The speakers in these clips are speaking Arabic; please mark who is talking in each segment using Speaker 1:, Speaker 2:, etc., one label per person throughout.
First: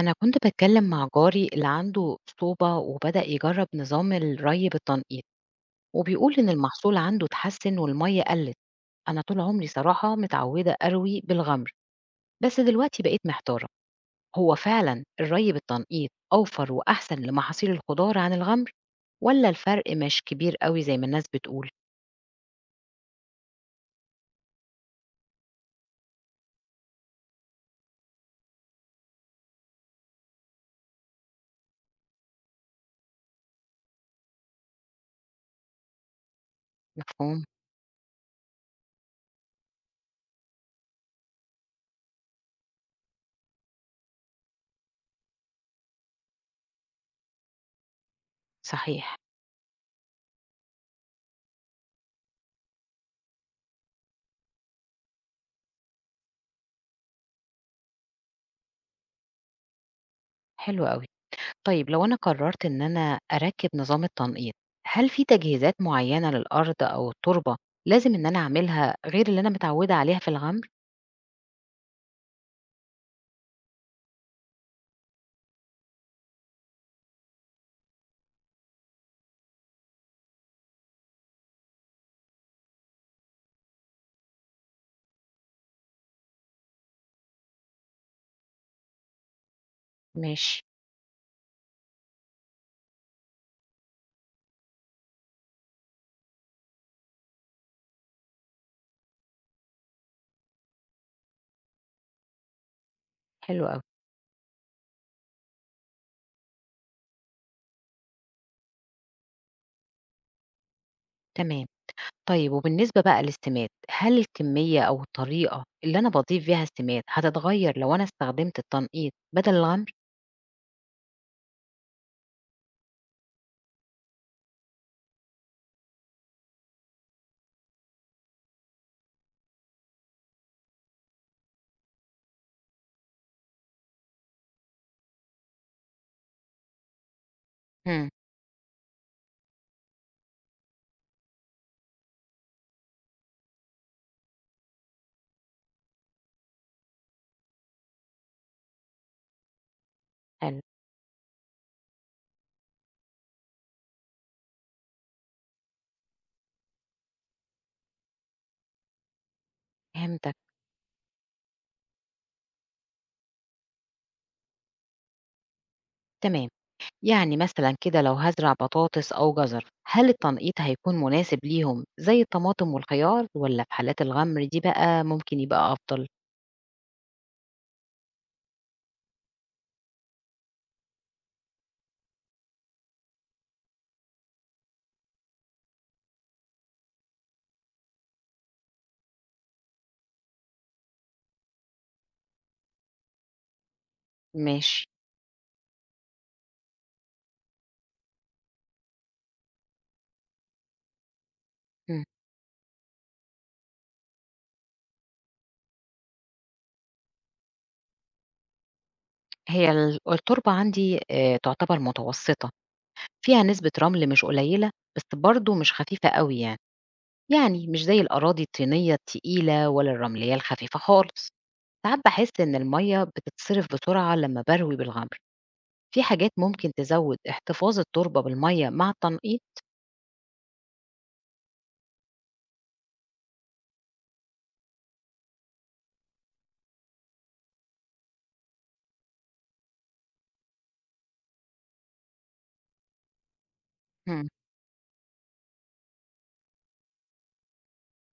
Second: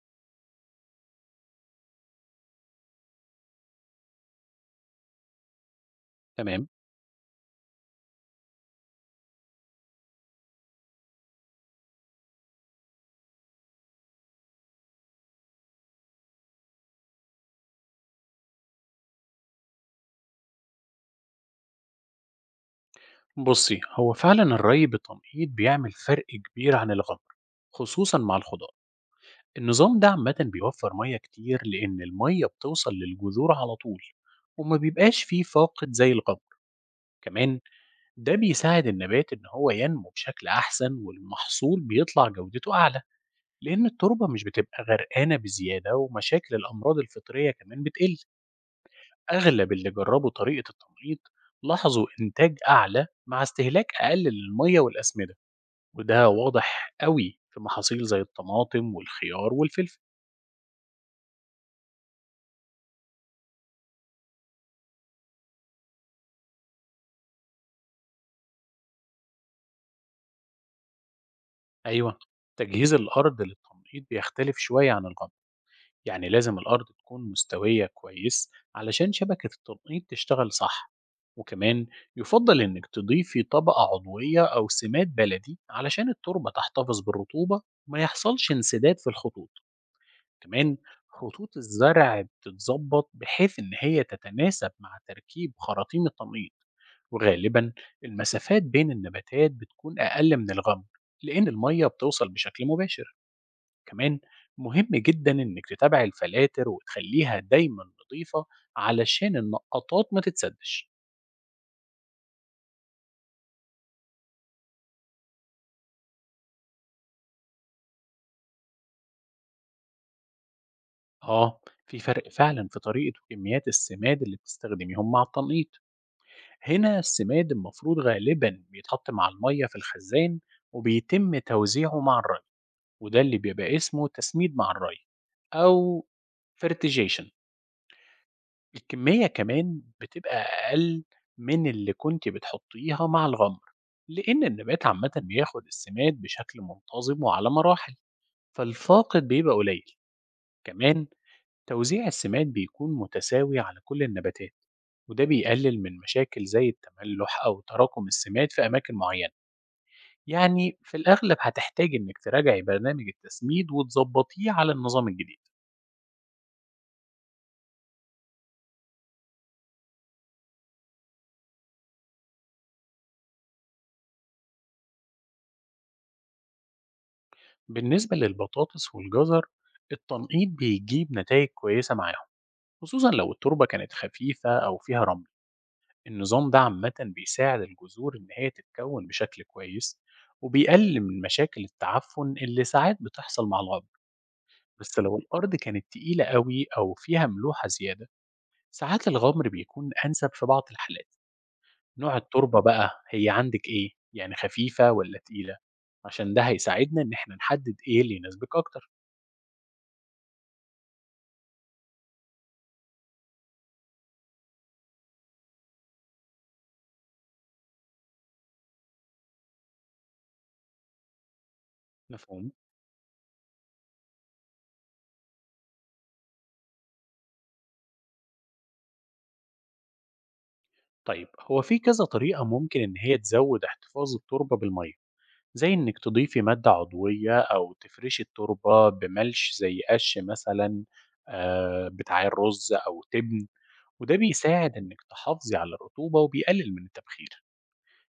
Speaker 1: أنا كنت بتكلم مع جاري اللي عنده صوبة وبدأ يجرب نظام الري بالتنقيط وبيقول إن
Speaker 2: تمام.
Speaker 1: المحصول عنده اتحسن والمية قلت. أنا طول عمري صراحة متعودة أروي بالغمر، بس دلوقتي بقيت محتارة. هو فعلا الري بالتنقيط أوفر وأحسن لمحاصيل الخضار عن الغمر، ولا الفرق مش كبير قوي زي ما الناس بتقول؟
Speaker 2: بصي، هو فعلا الري بالتنقيط بيعمل فرق كبير عن الغمر، خصوصا مع الخضار. النظام ده عامة بيوفر مية كتير لأن المية بتوصل للجذور على طول وما بيبقاش فيه فاقد زي الغمر.
Speaker 1: مفهوم.
Speaker 2: كمان ده بيساعد النبات إن هو ينمو بشكل أحسن والمحصول بيطلع جودته أعلى، لأن التربة مش بتبقى غرقانة بزيادة، ومشاكل الأمراض الفطرية كمان بتقل.
Speaker 1: صحيح.
Speaker 2: أغلب اللي جربوا طريقة التنقيط لاحظوا إنتاج أعلى مع استهلاك أقل للمية والأسمدة، وده واضح قوي في محاصيل زي الطماطم والخيار والفلفل.
Speaker 1: حلو قوي. طيب لو أنا قررت إن أنا أركب نظام التنقيط، هل في تجهيزات معينة للأرض أو التربة لازم إن أنا أعملها غير اللي أنا متعودة عليها في الغمر؟
Speaker 2: أيوة، تجهيز الأرض للتنقيط بيختلف شوية عن الغم. يعني لازم الأرض تكون مستوية كويس علشان شبكة التنقيط تشتغل صح. وكمان يفضل إنك تضيفي طبقة عضوية أو سماد بلدي علشان التربة تحتفظ بالرطوبة وما يحصلش انسداد في الخطوط.
Speaker 1: ماشي،
Speaker 2: كمان خطوط الزرع بتتظبط بحيث إن هي تتناسب مع تركيب خراطيم التنقيط، وغالبا المسافات بين النباتات بتكون أقل من الغمر لأن المية بتوصل بشكل مباشر.
Speaker 1: حلو أوي،
Speaker 2: كمان مهم جدا إنك تتابع الفلاتر وتخليها دايما نظيفة علشان النقطات ما تتسدش.
Speaker 1: تمام. طيب وبالنسبة بقى للسماد، هل الكمية أو الطريقة اللي أنا باضيف بيها السماد هتتغير لو أنا استخدمت التنقيط بدل الغمر؟
Speaker 2: آه، في فرق فعلا في طريقة وكميات السماد اللي بتستخدميهم مع التنقيط. هنا السماد المفروض غالبا بيتحط مع المية في الخزان وبيتم توزيعه مع الري، وده اللي بيبقى اسمه تسميد مع الري، أو fertigation.
Speaker 1: امم.
Speaker 2: الكمية كمان بتبقى أقل من اللي كنت بتحطيها مع الغمر، لأن النبات عامة بياخد السماد بشكل منتظم وعلى مراحل، فالفاقد بيبقى قليل.
Speaker 1: حلو،
Speaker 2: كمان توزيع السماد بيكون متساوي على كل النباتات، وده بيقلل من مشاكل زي التملح أو تراكم السماد في أماكن معينة.
Speaker 1: فهمتك،
Speaker 2: يعني في الأغلب هتحتاج إنك تراجعي برنامج التسميد وتظبطيه على النظام الجديد.
Speaker 1: تمام. يعني مثلا كده لو هزرع بطاطس أو جزر هل التنقيط هيكون مناسب ليهم زي الطماطم والخيار، ولا في حالات الغمر دي بقى ممكن يبقى أفضل؟
Speaker 2: بالنسبة للبطاطس والجزر، التنقيط بيجيب نتائج كويسة معاهم، خصوصا لو التربة كانت خفيفة أو فيها رمل. النظام ده عامة بيساعد الجذور إن هي تتكون بشكل كويس، وبيقلل من مشاكل التعفن اللي ساعات بتحصل مع الغابة.
Speaker 1: ماشي.
Speaker 2: بس لو الأرض كانت تقيلة أوي أو فيها ملوحة زيادة، ساعات الغمر بيكون أنسب في بعض الحالات.
Speaker 1: مم.
Speaker 2: نوع التربة بقى هي عندك إيه؟ يعني خفيفة ولا تقيلة؟ عشان ده هيساعدنا إن إحنا نحدد إيه اللي يناسبك أكتر.
Speaker 1: هي التربة عندي آه، تعتبر متوسطة، فيها نسبة رمل مش قليلة، بس برضو مش خفيفة قوي يعني. يعني مش زي الأراضي الطينية التقيلة ولا الرملية الخفيفة خالص. ساعات بحس
Speaker 2: مفهوم؟
Speaker 1: إن المية بتتصرف بسرعة لما بروي بالغمر. في حاجات ممكن تزود احتفاظ التربة بالمية مع التنقيط؟
Speaker 2: طيب، هو في كذا طريقة ممكن إن هي تزود احتفاظ التربة بالمية، زي إنك تضيفي مادة عضوية أو تفرشي التربة بملش زي قش مثلا، آه، بتاع الرز أو تبن. وده
Speaker 1: مم.
Speaker 2: بيساعد إنك تحافظي على الرطوبة وبيقلل من التبخير.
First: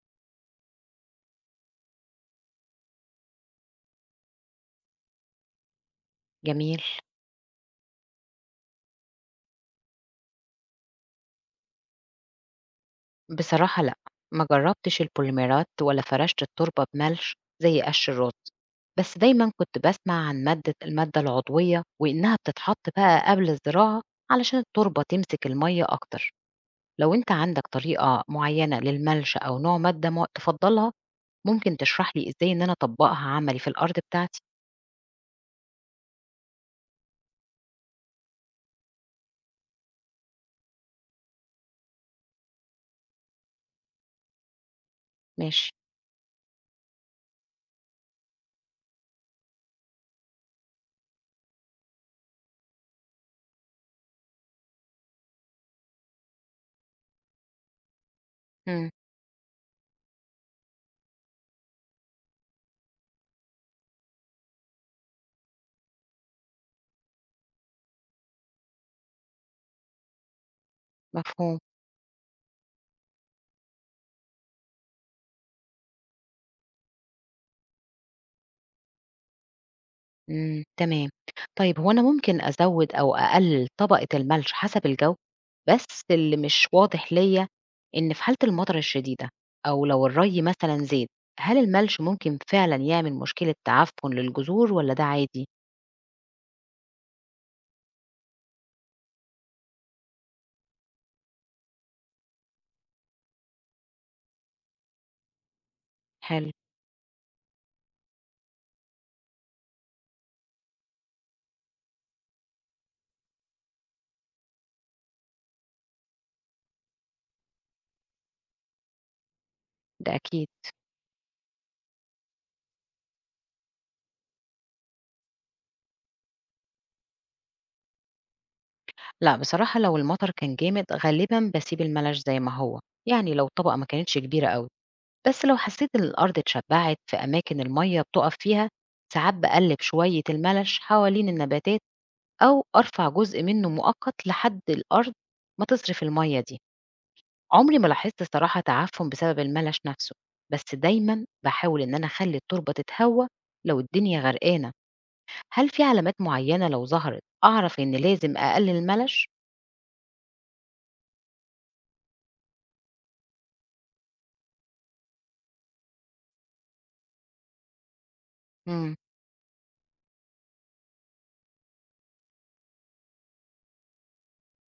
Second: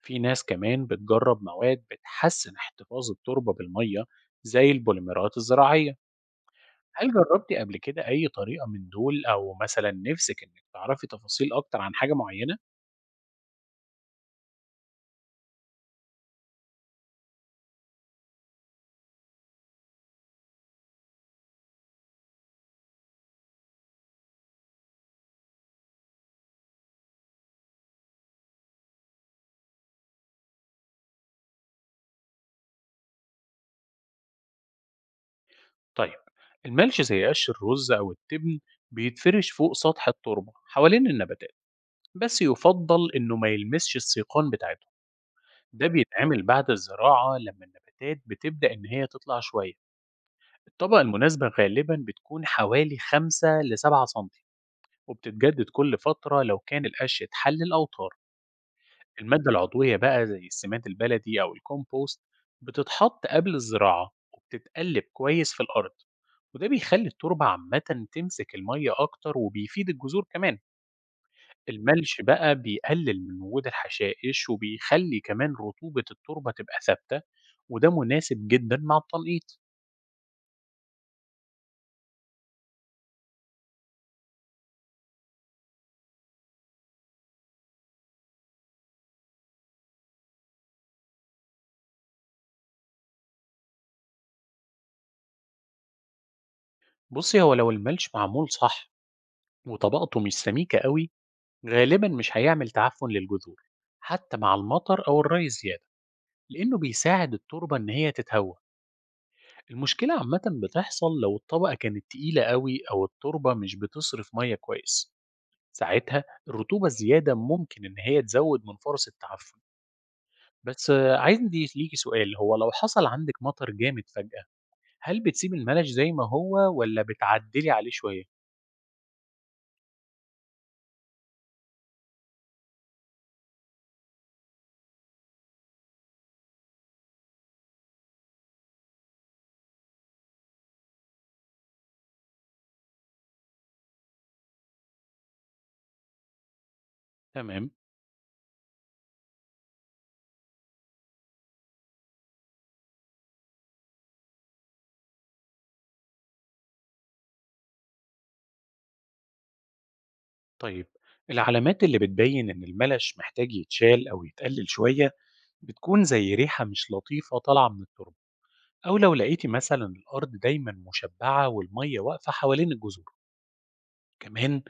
Speaker 2: في ناس كمان بتجرب مواد بتحسن احتفاظ التربة بالمية، زي البوليمرات الزراعية.
Speaker 1: جميل.
Speaker 2: هل جربتي قبل كده أي طريقة من دول، أو مثلا نفسك إنك تعرفي تفاصيل أكتر عن حاجة معينة؟
Speaker 1: بصراحة لأ، ما جرّبتش البوليمرات ولا فرشت التربة بملْح زي قَش الرز، بس دايمًا كنت باسمع عن المادة العضوية وإنها بتتحط بقى قبل الزراعة علشان التربة تمسك المَيّة أكتر. لو أنت عندك طريقة معيّنة للملْش أو نوع مادة م تفضّلها، ممكن تشرح لي إزاي إن أنا أطبّقها عملي في الأرض بتاعتي؟
Speaker 2: طيب، الملش زي قش الرز أو التبن بيتفرش فوق سطح التربة حوالين النباتات، بس يفضل إنه ما يلمسش السيقان بتاعته.
Speaker 1: ماشي.
Speaker 2: ده بيتعمل بعد الزراعة لما النباتات بتبدأ إن هي تطلع شوية. الطبقة المناسبة غالبا بتكون حوالي 5 ل 7 سم، وبتتجدد كل فترة لو كان القش اتحل الأوتار.
Speaker 1: إمم،
Speaker 2: المادة العضوية بقى زي السماد البلدي أو الكومبوست بتتحط قبل الزراعة وبتتقلب كويس في الأرض، وده بيخلي التربة عامة تمسك المية أكتر وبيفيد الجذور كمان.
Speaker 1: مفهوم.
Speaker 2: الملش بقى بيقلل من وجود الحشائش وبيخلي كمان رطوبة التربة تبقى ثابتة، وده مناسب جدا مع التنقيط.
Speaker 1: إمم، تمام. طيب هو أنا ممكن أزوّد أو أقلِّل طبقة الملح حسب الجو، بس اللي مش واضح ليّا، إن في حالة المطر الشديدة أو لو الري مثلًا زاد، هل الملح ممكن فعلًا يعمل مشكلة تعفن للجذور والّا ده عادي؟
Speaker 2: بصي، هو لو الملش معمول صح وطبقته مش سميكة قوي، غالبا مش هيعمل تعفن للجذور حتى مع المطر أو الري الزيادة،
Speaker 1: حلو،
Speaker 2: لأنه بيساعد التربة إن هي تتهوى. المشكلة عامة بتحصل لو الطبقة كانت تقيلة قوي أو التربة مش بتصرف مية كويس، ساعتها الرطوبة الزيادة ممكن إن هي تزود من فرص التعفن.
Speaker 1: ده أكيد.
Speaker 2: بس آه، عايز دي ليكي سؤال، هو لو حصل عندك مطر جامد فجأة، هل بتسيب الملش زي ما هو ولا بتعدلي عليه شوية؟
Speaker 1: لأ، بصراحة لو المطر كان جامد غالبًا باسيب الملح زي ما هو، يعني لو الطبقة ما كانتش كبيرة أوي، بس لو حسيت إن الأرض اتشبعت في أماكن المَيّة بتُقف فيها، ساعات باقلِّب شوية الملح حوالين النباتات أو أرفع جزء منه مؤقت لحد الأرض ما تصرف المية دي.
Speaker 2: تمام.
Speaker 1: عمري ما لاحظت صراحة تعفن بسبب الملش نفسه، بس دايما بحاول إن أنا أخلي التربة تتهوى لو الدنيا غرقانة. هل في علامات معينة لو ظهرت أعرف إن لازم أقلل الملش؟
Speaker 2: طيب، العلامات اللي بتبين إن الملش محتاج يتشال أو يتقلل شوية بتكون زي ريحة مش لطيفة طالعة من التربة،
Speaker 1: امم.
Speaker 2: أو لو لقيتي مثلا الأرض دايما مشبعة والمية واقفة حوالين الجذور. كمان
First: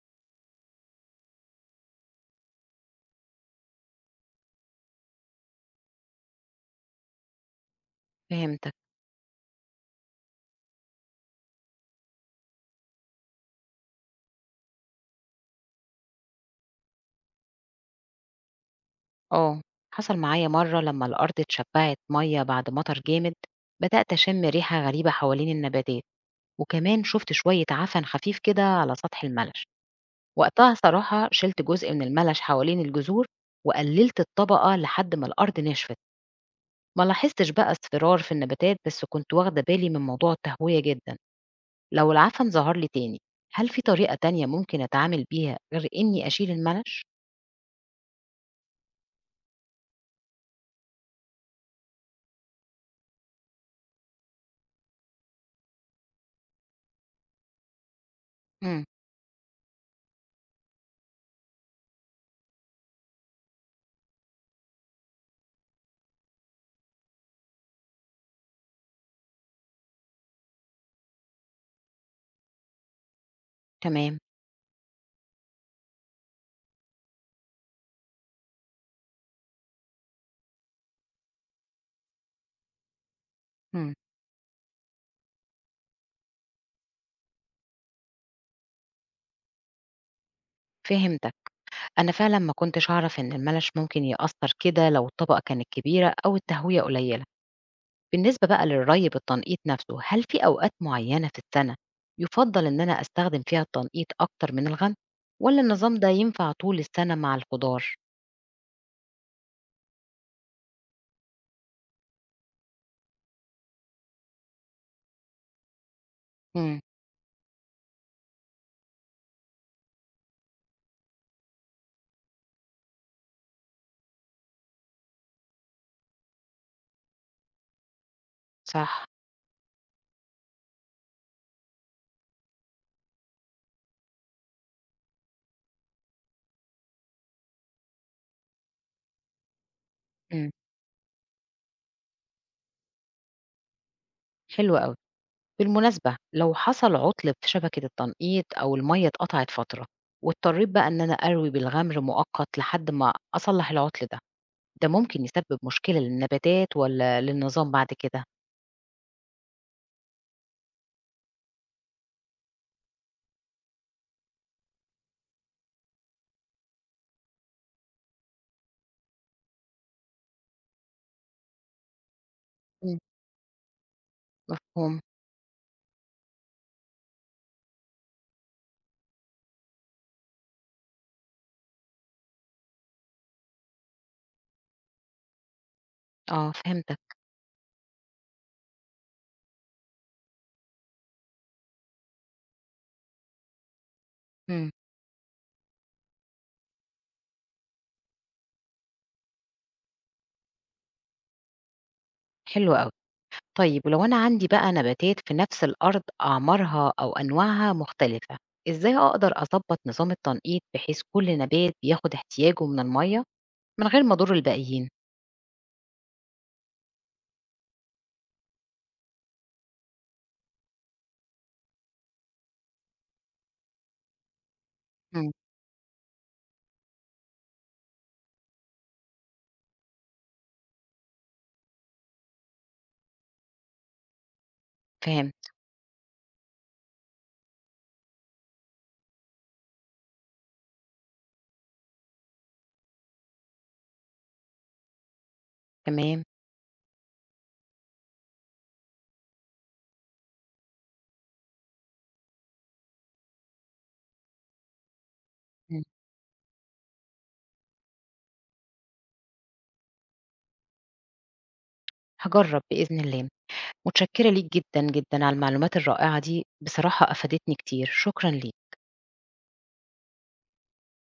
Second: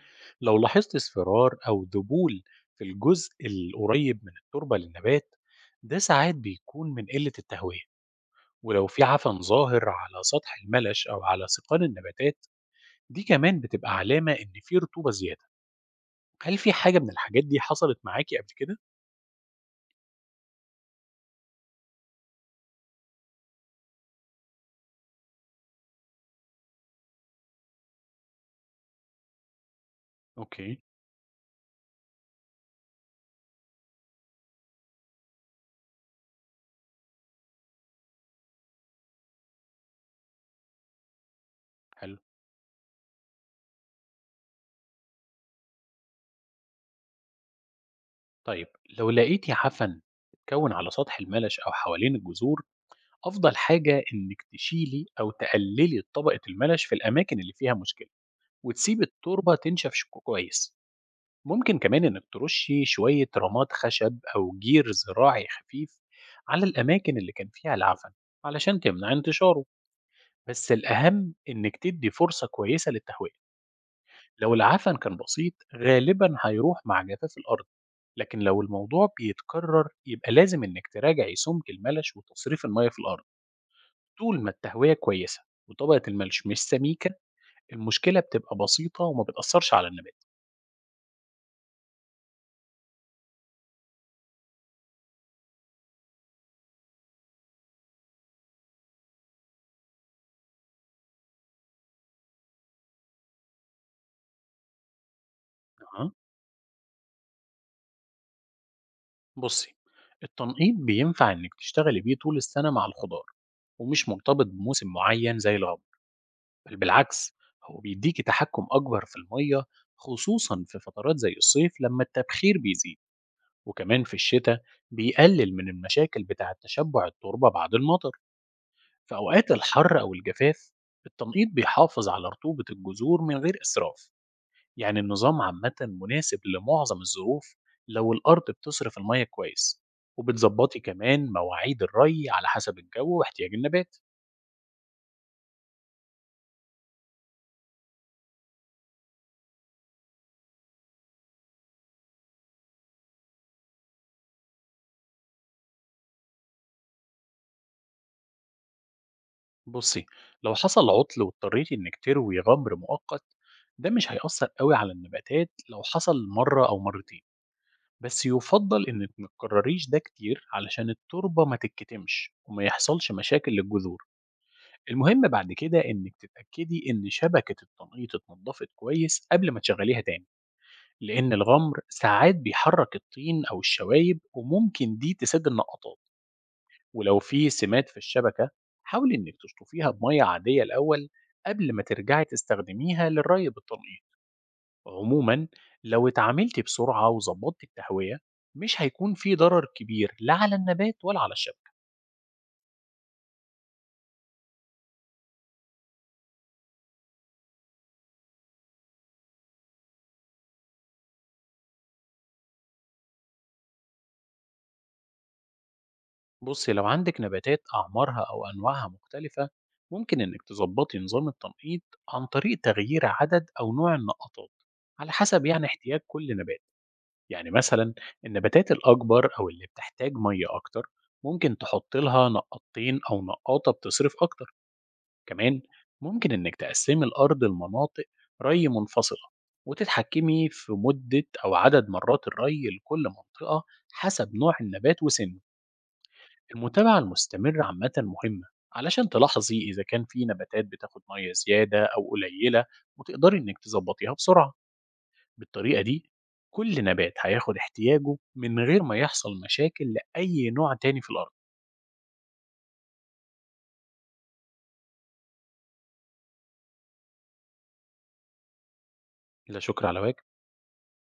Speaker 2: لو لاحظت اصفرار أو ذبول في الجزء القريب من التربة للنبات، ده ساعات بيكون من قلة التهوية.
Speaker 1: فهمتك.
Speaker 2: ولو في عفن ظاهر على سطح الملش أو على سيقان النباتات، دي كمان بتبقى علامة إن في رطوبة زيادة. هل في حاجة من الحاجات دي حصلت معاكي قبل كده؟
Speaker 1: اه، حصل معايا مرة لما الأرض اتشبعت مية بعد مطر جامد، بدأت أشم ريحة غريبة حوالين النباتات، وكمان شفت شوية عفن خفيف كده على سطح الملش. وقتها
Speaker 2: أوكي.
Speaker 1: صراحة شِلت جزء من المَلَش حوالين الجذور، وقلّلت الطبقة لحد ما الأرض نشفت، ما لاحظتش بقى اصفرار في النباتات بس كنت واخدة بالي من موضوع التهوية جدًا. لو
Speaker 2: حلو.
Speaker 1: العفن ظهر لي تاني، هل في طريقة تانية ممكن أتعامل بيها غير إني أشيل المَلَش؟
Speaker 2: طيب، لو لقيتي عفن اتكون على سطح الملش أو حوالين الجذور، أفضل حاجة إنك تشيلي أو تقللي طبقة الملش في الأماكن اللي فيها مشكلة،
Speaker 1: إمم،
Speaker 2: وتسيب التربة تنشف كويس. ممكن كمان إنك ترشي شوية رماد خشب أو جير زراعي خفيف على الأماكن اللي كان فيها العفن علشان تمنع انتشاره، بس الأهم إنك تدي فرصة كويسة للتهوية.
Speaker 1: تمام،
Speaker 2: لو العفن كان بسيط غالبا هيروح مع جفاف الأرض، لكن لو الموضوع بيتكرر يبقى لازم إنك تراجعي سمك الملش وتصريف المية في الأرض.
Speaker 1: إمم،
Speaker 2: طول ما التهوية كويسة وطبقة الملش مش سميكة، المشكلة بتبقى بسيطة وما بتأثرش على النبات.
Speaker 1: فهمتك. أنا فعلًا ما كنتش أعرف إن المَلَش ممكن يأثّر كده لو الطبقة كانت كبيرة أو التهوية قليلة. بالنسبة بقى للري بالتنقيط نفسه، هل في أوقات معيّنة في السنة يُفضّل إن أنا أستخدم فيها التنقيط أكتر من الغَمْس، والّا النظام ده
Speaker 2: أها.
Speaker 1: ينفع طول السنة مع الخضار؟
Speaker 2: بصي، التنقيط بينفع إنك تشتغلي بيه طول السنة مع الخضار، ومش مرتبط بموسم معين زي الغم. بل
Speaker 1: إمم،
Speaker 2: بالعكس، هو بيديكي تحكم أكبر في المية، خصوصا في فترات زي الصيف لما التبخير بيزيد. وكمان في الشتاء بيقلل من المشاكل بتاعة تشبع التربة بعد المطر.
Speaker 1: صح،
Speaker 2: في أوقات الحر أو الجفاف، التنقيط بيحافظ على رطوبة الجذور من غير إسراف. يعني النظام عامة مناسب لمعظم الظروف لو الأرض بتصرف المية كويس،
Speaker 1: إمم،
Speaker 2: وبتظبطي كمان مواعيد الري على حسب الجو واحتياج النبات.
Speaker 1: حلو أوي. بالمناسبة لو حصل عُطْل في شبكة التنقيط أو المَيّة اتقطعت فترة، واضطريت بقى إن أنا أروي بالغَمْر مؤقت لحد ما أصلّح العُطْل ده، ده ممكن يسبب مشكلة للنباتات والّا للنظام بعد كده؟
Speaker 2: بصي، لو حصل عطل واضطريتي إنك تروي غمر مؤقت، ده مش هيأثر قوي على النباتات لو حصل مرة أو مرتين، بس يُفضّل إنِّك ما تكرّريش ده كتير علشان التربة ما تتكتمش وما
Speaker 1: إمم،
Speaker 2: يحصلش مشاكل للجذور.
Speaker 1: مفهوم،
Speaker 2: المهم بعد كده إنِّك تتأكدي إن شبكة التنقيط اتنضّفت كويس قبل ما تشغّليها تاني، لإن الغمر ساعات بيحرّك الطين أو الشوايب وممكن دي تسد النقطات.
Speaker 1: آه فهمتك،
Speaker 2: ولو في سمات في الشبكة، حاولي إنِّك تشطفيها بمَيّة عادية الأول قبل ما ترجعي تستخدميها للري بالتنقيط.
Speaker 1: إمم،
Speaker 2: عموما لو اتعاملتي بسرعة وظبطتي التهوية، مش هيكون في ضرر كبير لا على النبات ولا على الشبكة.
Speaker 1: حلو أوي. طيب ولو أنا عندي بقى نباتات في نفس الأرض أعمارها أو أنواعها مختلفة، إزاي أقدر أظبط نظام التنقيط بحيث كل نبات بياخد احتياجه من المية من غير ما أضر الباقيين؟
Speaker 2: بصي، لو عندك نباتات أعمارها أو أنواعها مختلفة، ممكن إنك تظبطي نظام التنقيط عن طريق تغيير عدد أو نوع النقاطات على
Speaker 1: مم.
Speaker 2: حسب يعني احتياج كل نبات. يعني مثلا النباتات الأكبر أو اللي بتحتاج مية أكتر، ممكن تحط لها نقاطين أو نقاطة بتصرف أكتر.
Speaker 1: فهمت،
Speaker 2: كمان ممكن إنك تقسمي الأرض لمناطق ري منفصلة، وتتحكمي في مدة أو عدد مرات الري لكل منطقة حسب نوع النبات وسنه.
Speaker 1: تمام،
Speaker 2: المتابعة المستمرة عامة مهمة علشان تلاحظي إذا كان في نباتات بتاخد مية زيادة أو قليلة وتقدري إنك تظبطيها بسرعة. بالطريقة
Speaker 1: مم.
Speaker 2: دي كل نبات هياخد احتياجه من غير ما يحصل مشاكل لأي نوع تاني في الأرض.
Speaker 1: هجرب بإذن الله، متشكرة ليك جدا جدا على المعلومات الرائعة دي، بصراحة أفادتني كتير، شكرا ليك.
Speaker 2: لا شكر على واجب.